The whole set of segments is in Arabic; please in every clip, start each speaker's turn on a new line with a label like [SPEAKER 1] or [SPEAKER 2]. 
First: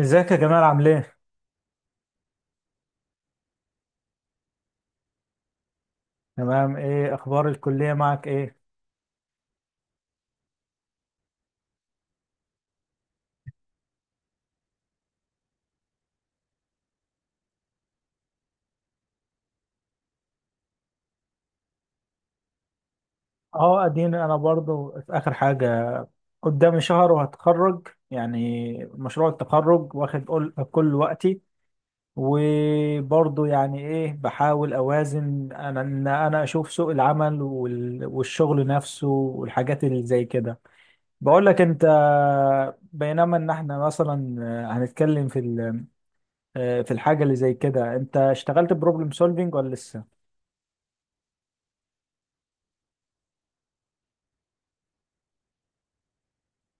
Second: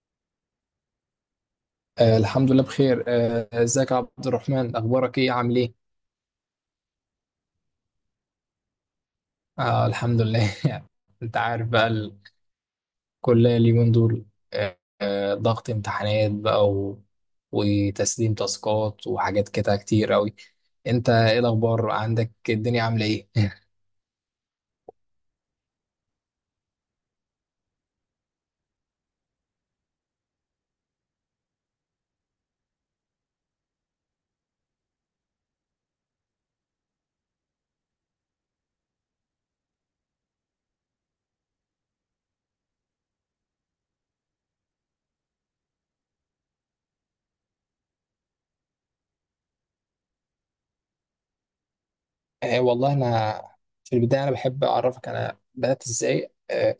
[SPEAKER 1] ازيك يا جمال عامل ايه؟
[SPEAKER 2] الحمد لله بخير، ازيك يا عبد الرحمن؟ اخبارك ايه؟ عامل ايه؟
[SPEAKER 1] تمام، ايه اخبار الكلية معك ايه؟
[SPEAKER 2] آه الحمد لله. انت عارف بقى، الكلية اليومين دول، ضغط امتحانات بقى وتسليم تاسكات وحاجات كده كتير قوي. انت ايه الاخبار عندك؟ الدنيا عاملة ايه؟
[SPEAKER 1] اه اديني انا برضو في اخر حاجة، قدامي شهر وهتخرج يعني مشروع التخرج واخد كل وقتي، وبرضو يعني ايه بحاول اوازن انا اشوف سوق العمل والشغل نفسه والحاجات اللي زي كده. بقول لك انت، بينما ان احنا مثلا هنتكلم في الحاجة اللي زي كده، انت اشتغلت بروبلم سولفينج ولا لسه؟
[SPEAKER 2] والله انا، في البداية انا بحب اعرفك انا بدأت ازاي.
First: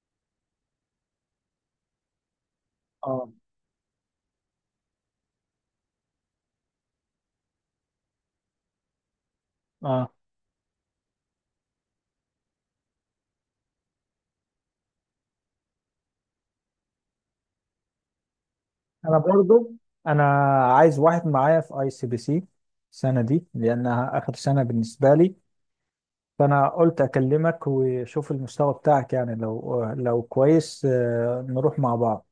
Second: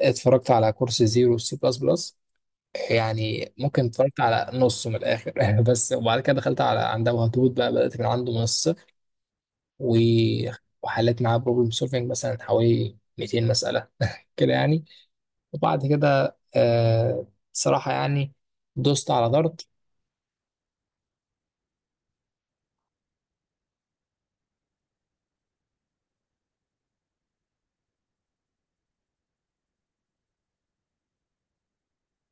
[SPEAKER 2] اتفرجت على كورس زيرو سي بلس بلس،
[SPEAKER 1] اه
[SPEAKER 2] يعني ممكن اتفرجت على نصه من الاخر بس. وبعد كده دخلت على عند ابو هدود بقى، بدات من عنده من الصفر و...
[SPEAKER 1] اه،
[SPEAKER 2] وحليت معاه بروبلم سولفنج مثلا حوالي 200 مساله كده يعني. وبعد كده صراحه يعني دوست
[SPEAKER 1] انا
[SPEAKER 2] على دارت.
[SPEAKER 1] برضو انا عايز واحد معايا في اي سي بي سي السنه دي لانها اخر سنه بالنسبه لي، فانا قلت اكلمك وشوف المستوى بتاعك، يعني لو كويس نروح مع بعض.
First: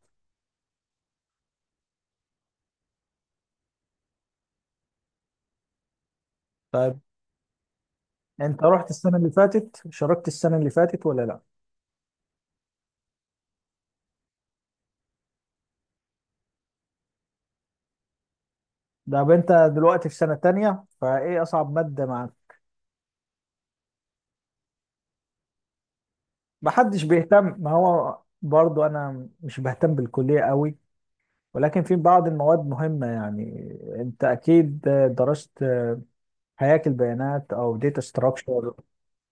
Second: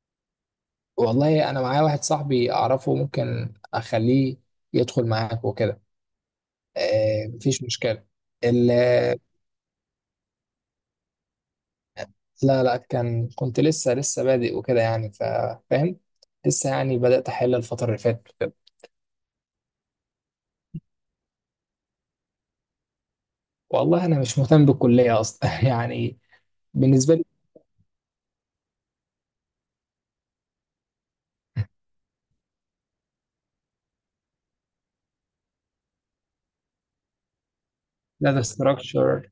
[SPEAKER 2] والله انا معايا واحد صاحبي اعرفه، ممكن اخليه يدخل معاك وكده.
[SPEAKER 1] طيب،
[SPEAKER 2] آه، مفيش مشكله.
[SPEAKER 1] انت
[SPEAKER 2] ال...
[SPEAKER 1] رحت السنه اللي فاتت، شاركت السنه اللي فاتت ولا لا؟
[SPEAKER 2] لا لا، كنت لسه بادئ وكده يعني فاهم. لسه يعني بدات احل الفتره اللي فاتت.
[SPEAKER 1] طب انت دلوقتي في سنه تانية، فايه اصعب ماده معاك؟
[SPEAKER 2] والله انا مش مهتم بالكليه اصلا يعني،
[SPEAKER 1] محدش
[SPEAKER 2] بالنسبه لي.
[SPEAKER 1] بيهتم، ما هو برضو انا مش بهتم بالكليه قوي، ولكن في بعض المواد مهمه يعني. انت اكيد درست هياكل بيانات او داتا
[SPEAKER 2] داتا
[SPEAKER 1] ستراكشر،
[SPEAKER 2] ستراكشر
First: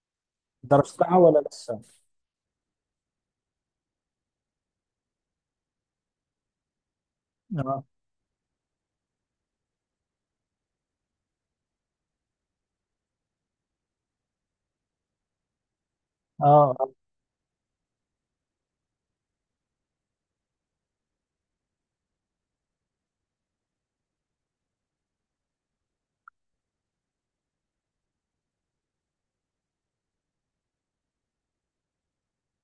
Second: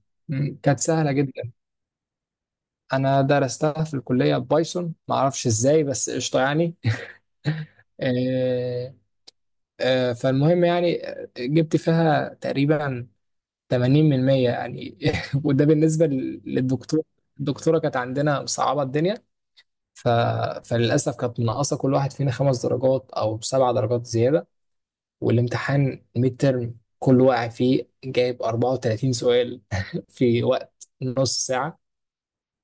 [SPEAKER 2] كانت سهله
[SPEAKER 1] درستها ولا
[SPEAKER 2] جدا.
[SPEAKER 1] لسه؟
[SPEAKER 2] انا درستها في الكليه بايثون، ما اعرفش ازاي بس قشطه يعني.
[SPEAKER 1] اه
[SPEAKER 2] آه، فالمهم يعني، جبت فيها تقريبا 80% يعني وده بالنسبه
[SPEAKER 1] اه، آه.
[SPEAKER 2] للدكتور. الدكتوره كانت عندنا مصعبه الدنيا، ف... فللاسف كانت منقصه كل واحد فينا خمس درجات او سبع درجات زياده. والامتحان ميد ترم كل واقع فيه جايب 34 سؤال في وقت نص ساعة.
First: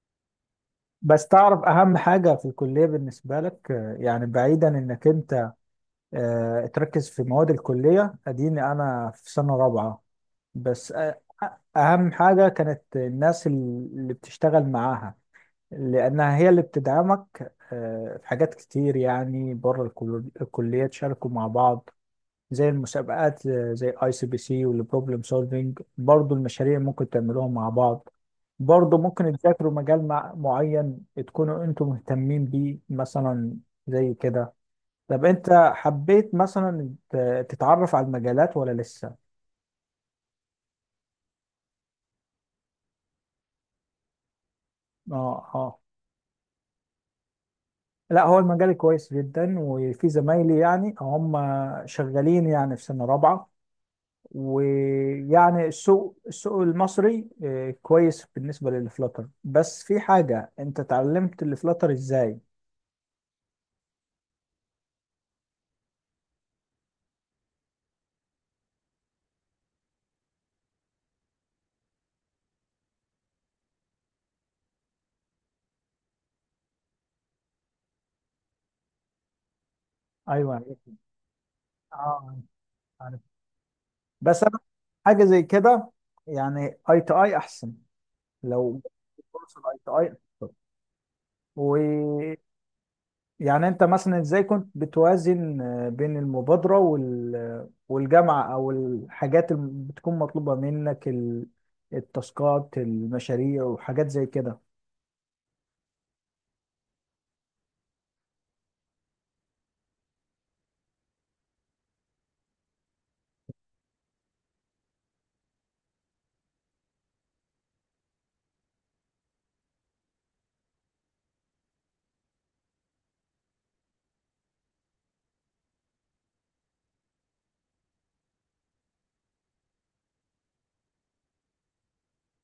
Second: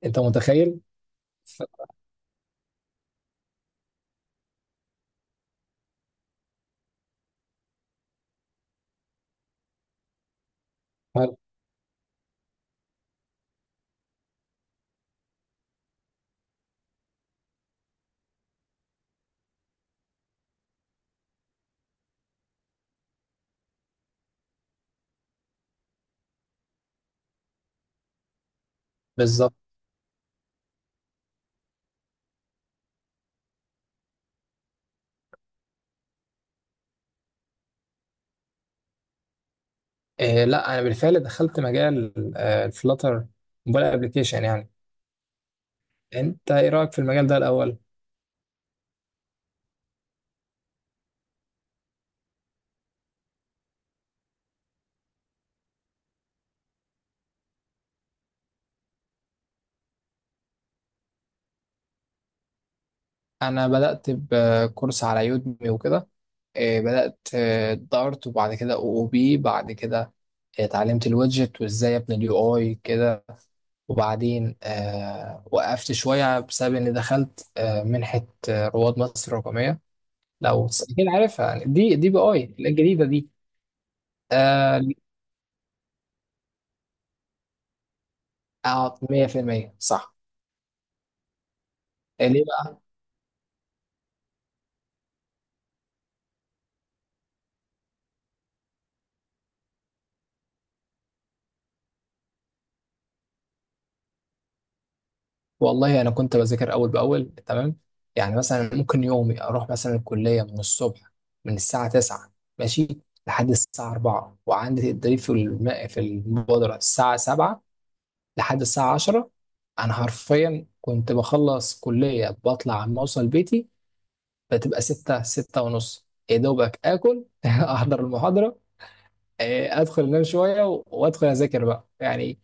[SPEAKER 2] انت متخيل؟
[SPEAKER 1] بس
[SPEAKER 2] ف-
[SPEAKER 1] تعرف اهم حاجه في الكليه بالنسبه لك، يعني بعيدا انك انت تركز في مواد الكليه، اديني انا في سنه رابعه بس، اهم حاجه كانت الناس اللي بتشتغل معاها، لانها هي اللي بتدعمك في حاجات كتير، يعني بره الكليه تشاركوا مع بعض زي المسابقات، زي اي سي بي سي والبروبلم سولفينج، برضو المشاريع ممكن تعملوها مع بعض، برضو ممكن
[SPEAKER 2] بالظبط.
[SPEAKER 1] تذاكروا مجال معين تكونوا انتم مهتمين بيه مثلا، زي كده. طب انت حبيت مثلا تتعرف على المجالات ولا لسه؟
[SPEAKER 2] آه، لا انا بالفعل دخلت مجال الفلاتر، موبايل ابلكيشن يعني.
[SPEAKER 1] اه اه،
[SPEAKER 2] انت ايه رأيك في المجال ده الاول؟
[SPEAKER 1] لا هو المجال كويس جدا، وفي زمايلي يعني هم شغالين يعني في سنة رابعة. ويعني السوق المصري كويس بالنسبة للفلاتر، بس في حاجة، انت اتعلمت الفلاتر ازاي؟
[SPEAKER 2] انا بدأت بكورس على يودمي وكده، آه، بدأت آه، دارت وبعد كده او او بي بعد كده، آه، اتعلمت الويدجت وازاي ابني اليو اي كده. وبعدين آه، وقفت شوية بسبب اني دخلت آه، منحة آه، رواد مصر الرقمية.
[SPEAKER 1] ايوه
[SPEAKER 2] لو اكيد عارفها يعني، دي بي
[SPEAKER 1] اه،
[SPEAKER 2] اي الجديدة
[SPEAKER 1] عارف.
[SPEAKER 2] دي.
[SPEAKER 1] بس انا
[SPEAKER 2] آه،
[SPEAKER 1] حاجة زي كده، يعني اي تو اي احسن لو فرصة
[SPEAKER 2] 100%
[SPEAKER 1] الاي تو
[SPEAKER 2] صح.
[SPEAKER 1] اي.
[SPEAKER 2] آه،
[SPEAKER 1] ويعني
[SPEAKER 2] ليه بقى؟
[SPEAKER 1] انت مثلا ازاي كنت بتوازن بين المبادرة والجامعة او الحاجات اللي بتكون مطلوبة منك، التاسكات، المشاريع وحاجات زي كده؟
[SPEAKER 2] والله انا كنت بذاكر اول باول تمام. يعني مثلا ممكن يومي اروح مثلا الكليه من الصبح، من الساعه 9 ماشي لحد الساعه 4، وعندي تدريب في في المبادره الساعه 7 لحد الساعه 10. انا حرفيا كنت بخلص كليه بطلع عم اوصل بيتي بتبقى 6، 6 ونص يا دوبك اكل احضر المحاضره، آه، ادخل انام شويه وادخل اذاكر بقى يعني.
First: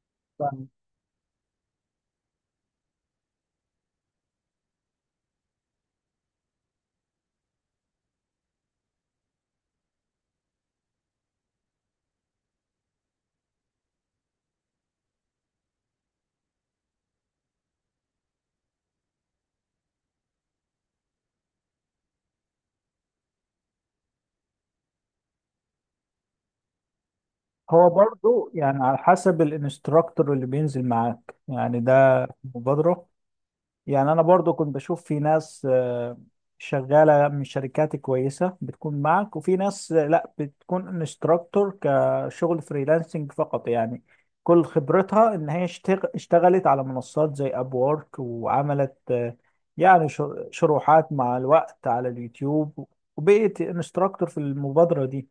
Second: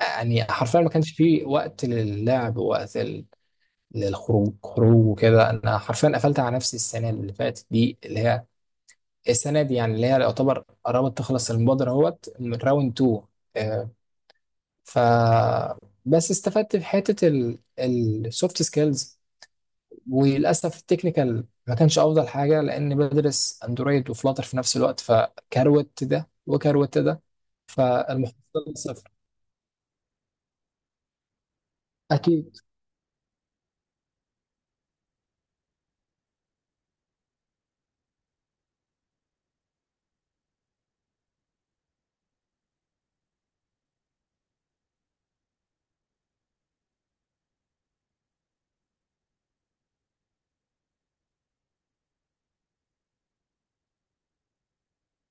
[SPEAKER 2] يعني حرفيا ما كانش فيه وقت للعب، وقت للخروج خروج وكده. انا حرفيا قفلت على نفسي السنه اللي فاتت دي، اللي هي السنه دي يعني، اللي هي يعتبر قربت تخلص المبادره اهوت من راوند 2. آه، ف بس استفدت في حته السوفت سكيلز. وللاسف التكنيكال ما كانش افضل حاجه، لان بدرس اندرويد وفلاتر في نفس الوقت، فكروت ده وكروت ده،
[SPEAKER 1] هو برضو
[SPEAKER 2] فالمحصله
[SPEAKER 1] يعني على
[SPEAKER 2] صفر.
[SPEAKER 1] حسب الانستراكتور اللي بينزل معاك يعني ده
[SPEAKER 2] اكيد.
[SPEAKER 1] مبادرة. يعني أنا برضو كنت بشوف في ناس شغالة من شركات كويسة بتكون معك، وفي ناس لا بتكون انستراكتور كشغل فريلانسنج فقط، يعني كل خبرتها إن هي اشتغلت على منصات زي أبورك، وعملت يعني شروحات مع الوقت على اليوتيوب، وبقيت انستراكتور في المبادرة دي.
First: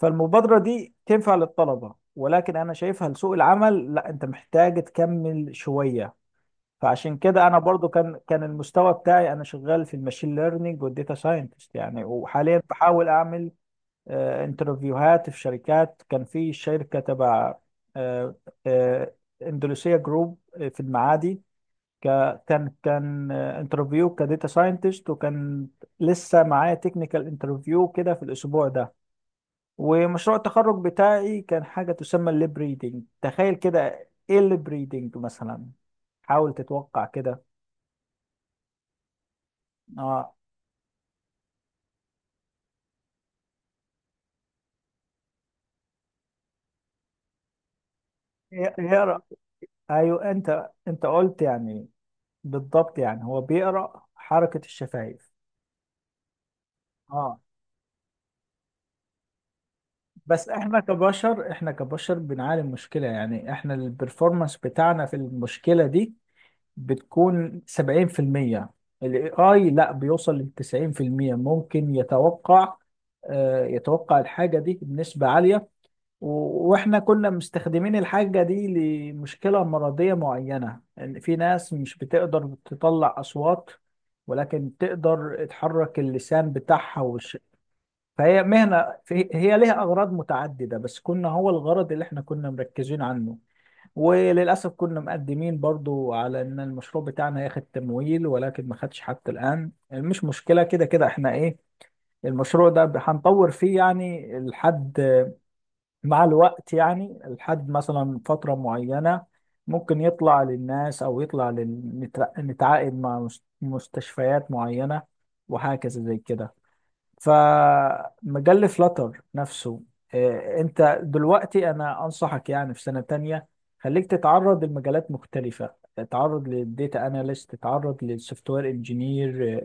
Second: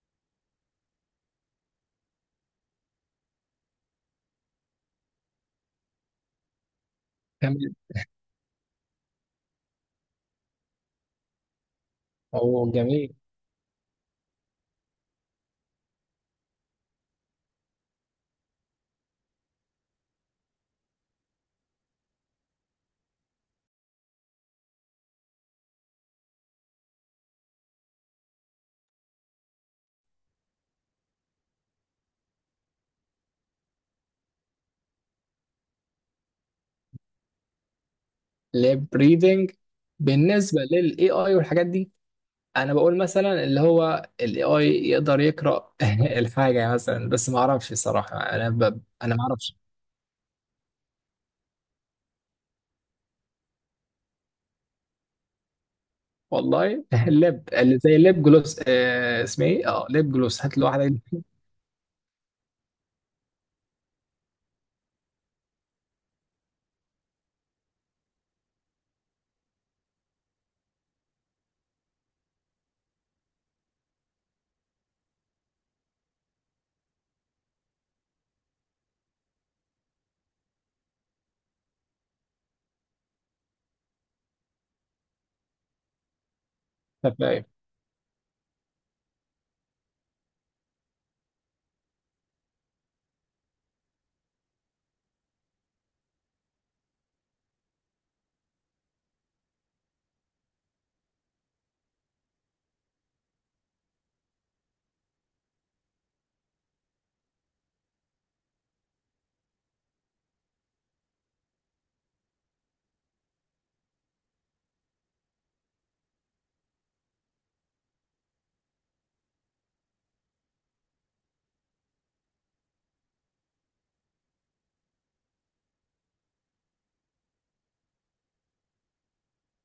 [SPEAKER 1] فالمبادرة دي تنفع للطلبة، ولكن أنا شايفها لسوق العمل لا، أنت محتاج تكمل شوية. فعشان كده
[SPEAKER 2] تمام،
[SPEAKER 1] أنا برضو كان المستوى بتاعي، أنا شغال في الماشين ليرنينج والديتا ساينتست يعني، وحاليا
[SPEAKER 2] هو
[SPEAKER 1] بحاول
[SPEAKER 2] جميل.
[SPEAKER 1] أعمل انترفيوهات في شركات. كان في شركة تبع آه، آه، اندونيسيا جروب في المعادي، كان انترفيو كديتا ساينتست، وكان لسه معايا تكنيكال انترفيو كده في الأسبوع ده. ومشروع التخرج بتاعي كان حاجة تسمى الليب ريدنج. تخيل كده، ايه الليب ريدنج مثلا؟ حاول تتوقع كده.
[SPEAKER 2] لاب ريدنج؟
[SPEAKER 1] اه،
[SPEAKER 2] بالنسبه للاي اي والحاجات دي، انا بقول مثلا اللي هو الاي اي يقدر يقرا الحاجه يعني مثلا، بس ما اعرفش الصراحه، انا
[SPEAKER 1] يقرا،
[SPEAKER 2] ما اعرفش.
[SPEAKER 1] ايوه، انت قلت يعني. بالضبط، يعني هو بيقرا حركة الشفايف.
[SPEAKER 2] والله
[SPEAKER 1] اه،
[SPEAKER 2] اللب اللي زي اللب جلوس، آه اسمه ايه، اه لب جلوس،
[SPEAKER 1] بس
[SPEAKER 2] هات له
[SPEAKER 1] احنا
[SPEAKER 2] واحده.
[SPEAKER 1] كبشر، احنا كبشر، بنعاني من مشكلة، يعني احنا البرفورمانس بتاعنا في المشكلة دي بتكون 70%، الاي اي لا بيوصل ل 90%، ممكن يتوقع يتوقع الحاجة دي بنسبة عالية. واحنا كنا مستخدمين الحاجة دي لمشكلة مرضية معينة، ان في ناس مش بتقدر تطلع اصوات، ولكن تقدر تحرك اللسان بتاعها
[SPEAKER 2] خفايف.
[SPEAKER 1] فهي مهنة هي ليها اغراض متعددة، بس كنا هو الغرض اللي احنا كنا مركزين عنه. وللأسف كنا مقدمين برضو على إن المشروع بتاعنا هياخد تمويل، ولكن ما خدش حتى الآن. مش مشكلة، كده كده إحنا إيه، المشروع ده هنطور فيه يعني لحد، مع الوقت يعني لحد مثلا فترة معينة، ممكن يطلع للناس أو يطلع نتعاقد مع مستشفيات معينة، وهكذا زي كده. فمجال فلاتر نفسه، انت دلوقتي انا انصحك يعني، في سنة تانية خليك تتعرض لمجالات مختلفة، تتعرض للديتا اناليست، تتعرض للسوفت وير انجينير،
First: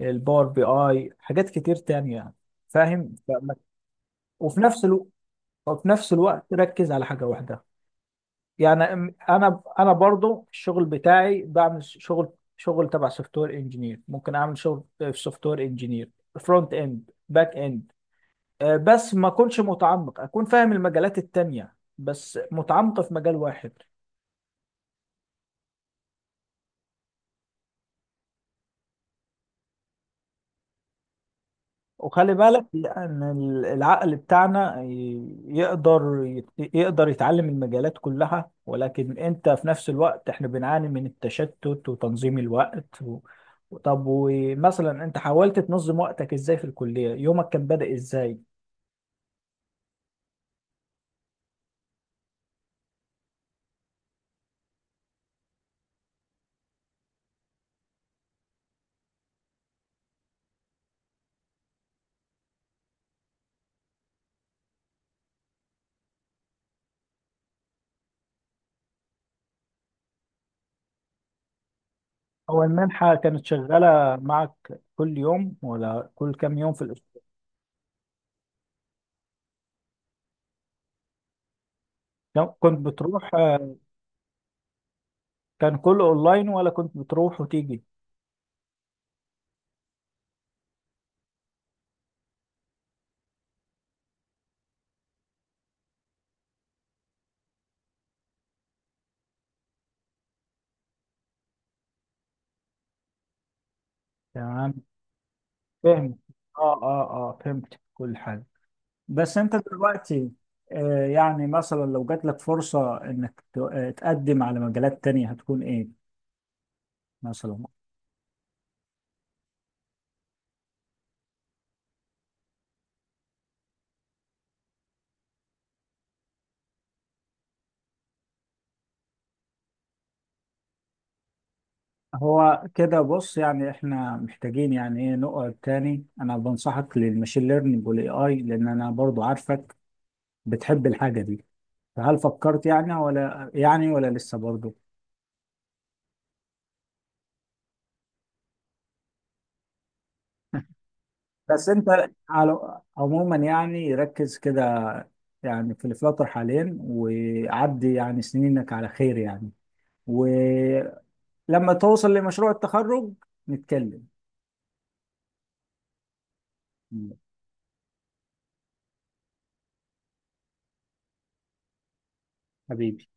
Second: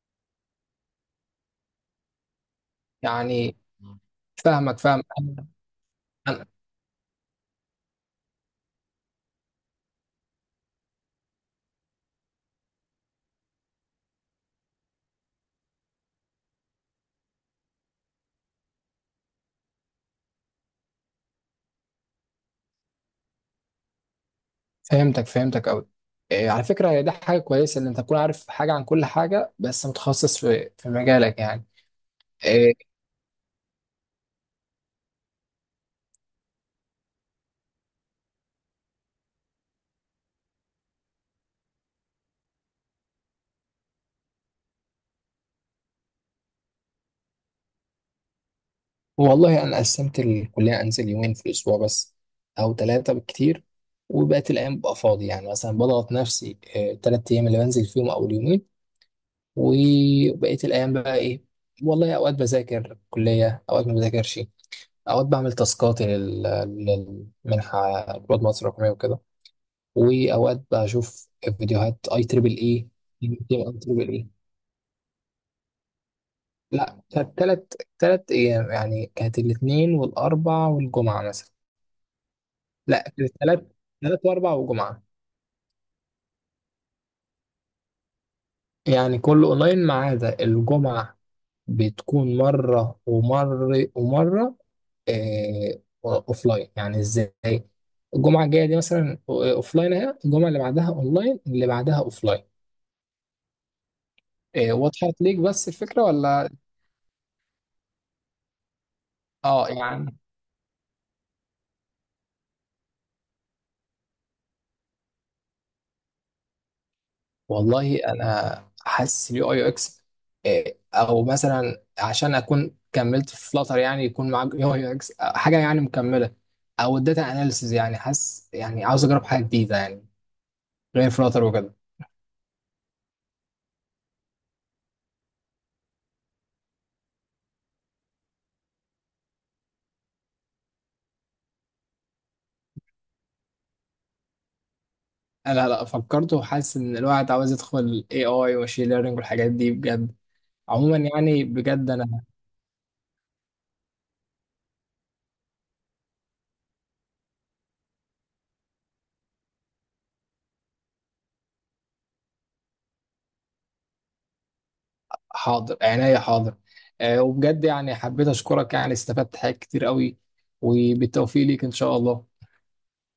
[SPEAKER 1] الباور بي اي، حاجات كتير تانية يعني. فاهم
[SPEAKER 2] يعني
[SPEAKER 1] وفي
[SPEAKER 2] فاهمك،
[SPEAKER 1] نفس
[SPEAKER 2] فاهم
[SPEAKER 1] الوقت،
[SPEAKER 2] انا.
[SPEAKER 1] وفي نفس
[SPEAKER 2] أنا
[SPEAKER 1] الوقت ركز على حاجة واحدة، يعني انا برضو الشغل بتاعي بعمل شغل، شغل تبع سوفت وير انجينير، ممكن اعمل شغل في سوفت وير انجينير فرونت اند باك اند، بس ما اكونش متعمق، اكون فاهم المجالات التانية بس متعمق في مجال واحد.
[SPEAKER 2] فهمتك، فهمتك قوي. على فكره هي ده حاجه كويسه ان انت تكون عارف حاجه عن كل حاجه، بس متخصص في مجالك يعني.
[SPEAKER 1] وخلي بالك،
[SPEAKER 2] آه،
[SPEAKER 1] لان العقل بتاعنا يقدر يتعلم المجالات كلها، ولكن انت في نفس الوقت، احنا بنعاني من التشتت وتنظيم الوقت. طب ومثلا انت حاولت تنظم وقتك ازاي في الكلية؟ يومك كان بادئ ازاي؟
[SPEAKER 2] والله أنا قسمت الكلية أنزل يومين في الأسبوع بس، أو ثلاثة بالكتير. وبقت الأيام ببقى فاضي يعني، مثلا بضغط نفسي ثلاث أيام اللي بنزل فيهم أو اليومين. وبقيت الأيام بقى إيه؟ والله أوقات بذاكر كلية، أوقات ما بذاكرش، أوقات بعمل تاسكاتي للمنحة، رواد مصر الرقمية وكده. وأوقات بشوف فيديوهات أي تريبل
[SPEAKER 1] هو
[SPEAKER 2] إي.
[SPEAKER 1] المنحة كانت
[SPEAKER 2] أي تريبل
[SPEAKER 1] شغالة
[SPEAKER 2] إي.
[SPEAKER 1] معك كل يوم ولا كل كام يوم في
[SPEAKER 2] لا.
[SPEAKER 1] الأسبوع؟
[SPEAKER 2] ثلاث ثلاث أيام يعني، كانت الاثنين والأربع والجمعة مثلا.
[SPEAKER 1] كنت
[SPEAKER 2] لا،
[SPEAKER 1] بتروح
[SPEAKER 2] كانت ثلاث، واربع وجمعه.
[SPEAKER 1] كان كله اونلاين ولا كنت بتروح وتيجي؟
[SPEAKER 2] يعني كله اونلاين ما عدا الجمعه، بتكون مره ومره ومره آه، اوفلاين يعني. ازاي؟ الجمعه الجايه دي مثلا اوفلاين، اهي الجمعه اللي بعدها اونلاين اللي بعدها اوفلاين. آه،
[SPEAKER 1] تمام،
[SPEAKER 2] وضحت ليك بس الفكره
[SPEAKER 1] فهمت.
[SPEAKER 2] ولا؟
[SPEAKER 1] اه اه اه، فهمت كل حاجه. بس انت
[SPEAKER 2] اه يعني.
[SPEAKER 1] دلوقتي، آه يعني مثلا لو جات لك فرصه انك تقدم على مجالات تانية، هتكون ايه مثلا؟
[SPEAKER 2] والله انا حاسس اليو اي يو اكس، آه، او مثلا عشان اكون كملت في فلاتر يعني، يكون معاك يو اي يو اكس، آه، حاجه يعني مكمله. او الداتا اناليسز، يعني حاسس يعني عاوز اجرب حاجه جديده يعني، غير فلاتر وكده.
[SPEAKER 1] هو كده بص، يعني احنا محتاجين يعني ايه نقعد تاني، انا بنصحك للماشين ليرنينج والاي اي، لان انا برضو عارفك بتحب الحاجه دي. فهل فكرت يعني ولا لسه برضو؟
[SPEAKER 2] لا لا، فكرت وحاسس ان الواحد عاوز يدخل اي اي وماشين ليرنينج والحاجات دي بجد. عموما يعني،
[SPEAKER 1] بس
[SPEAKER 2] بجد
[SPEAKER 1] انت
[SPEAKER 2] انا.
[SPEAKER 1] على عموما يعني ركز كده يعني في الفلاتر حاليا، وعدي يعني سنينك على خير يعني. ولما توصل لمشروع التخرج نتكلم.
[SPEAKER 2] حاضر عينيا، حاضر. آه، وبجد يعني حبيت اشكرك، يعني استفدت حاجات كتير قوي. وبالتوفيق ليك ان شاء الله.
[SPEAKER 1] حبيبي.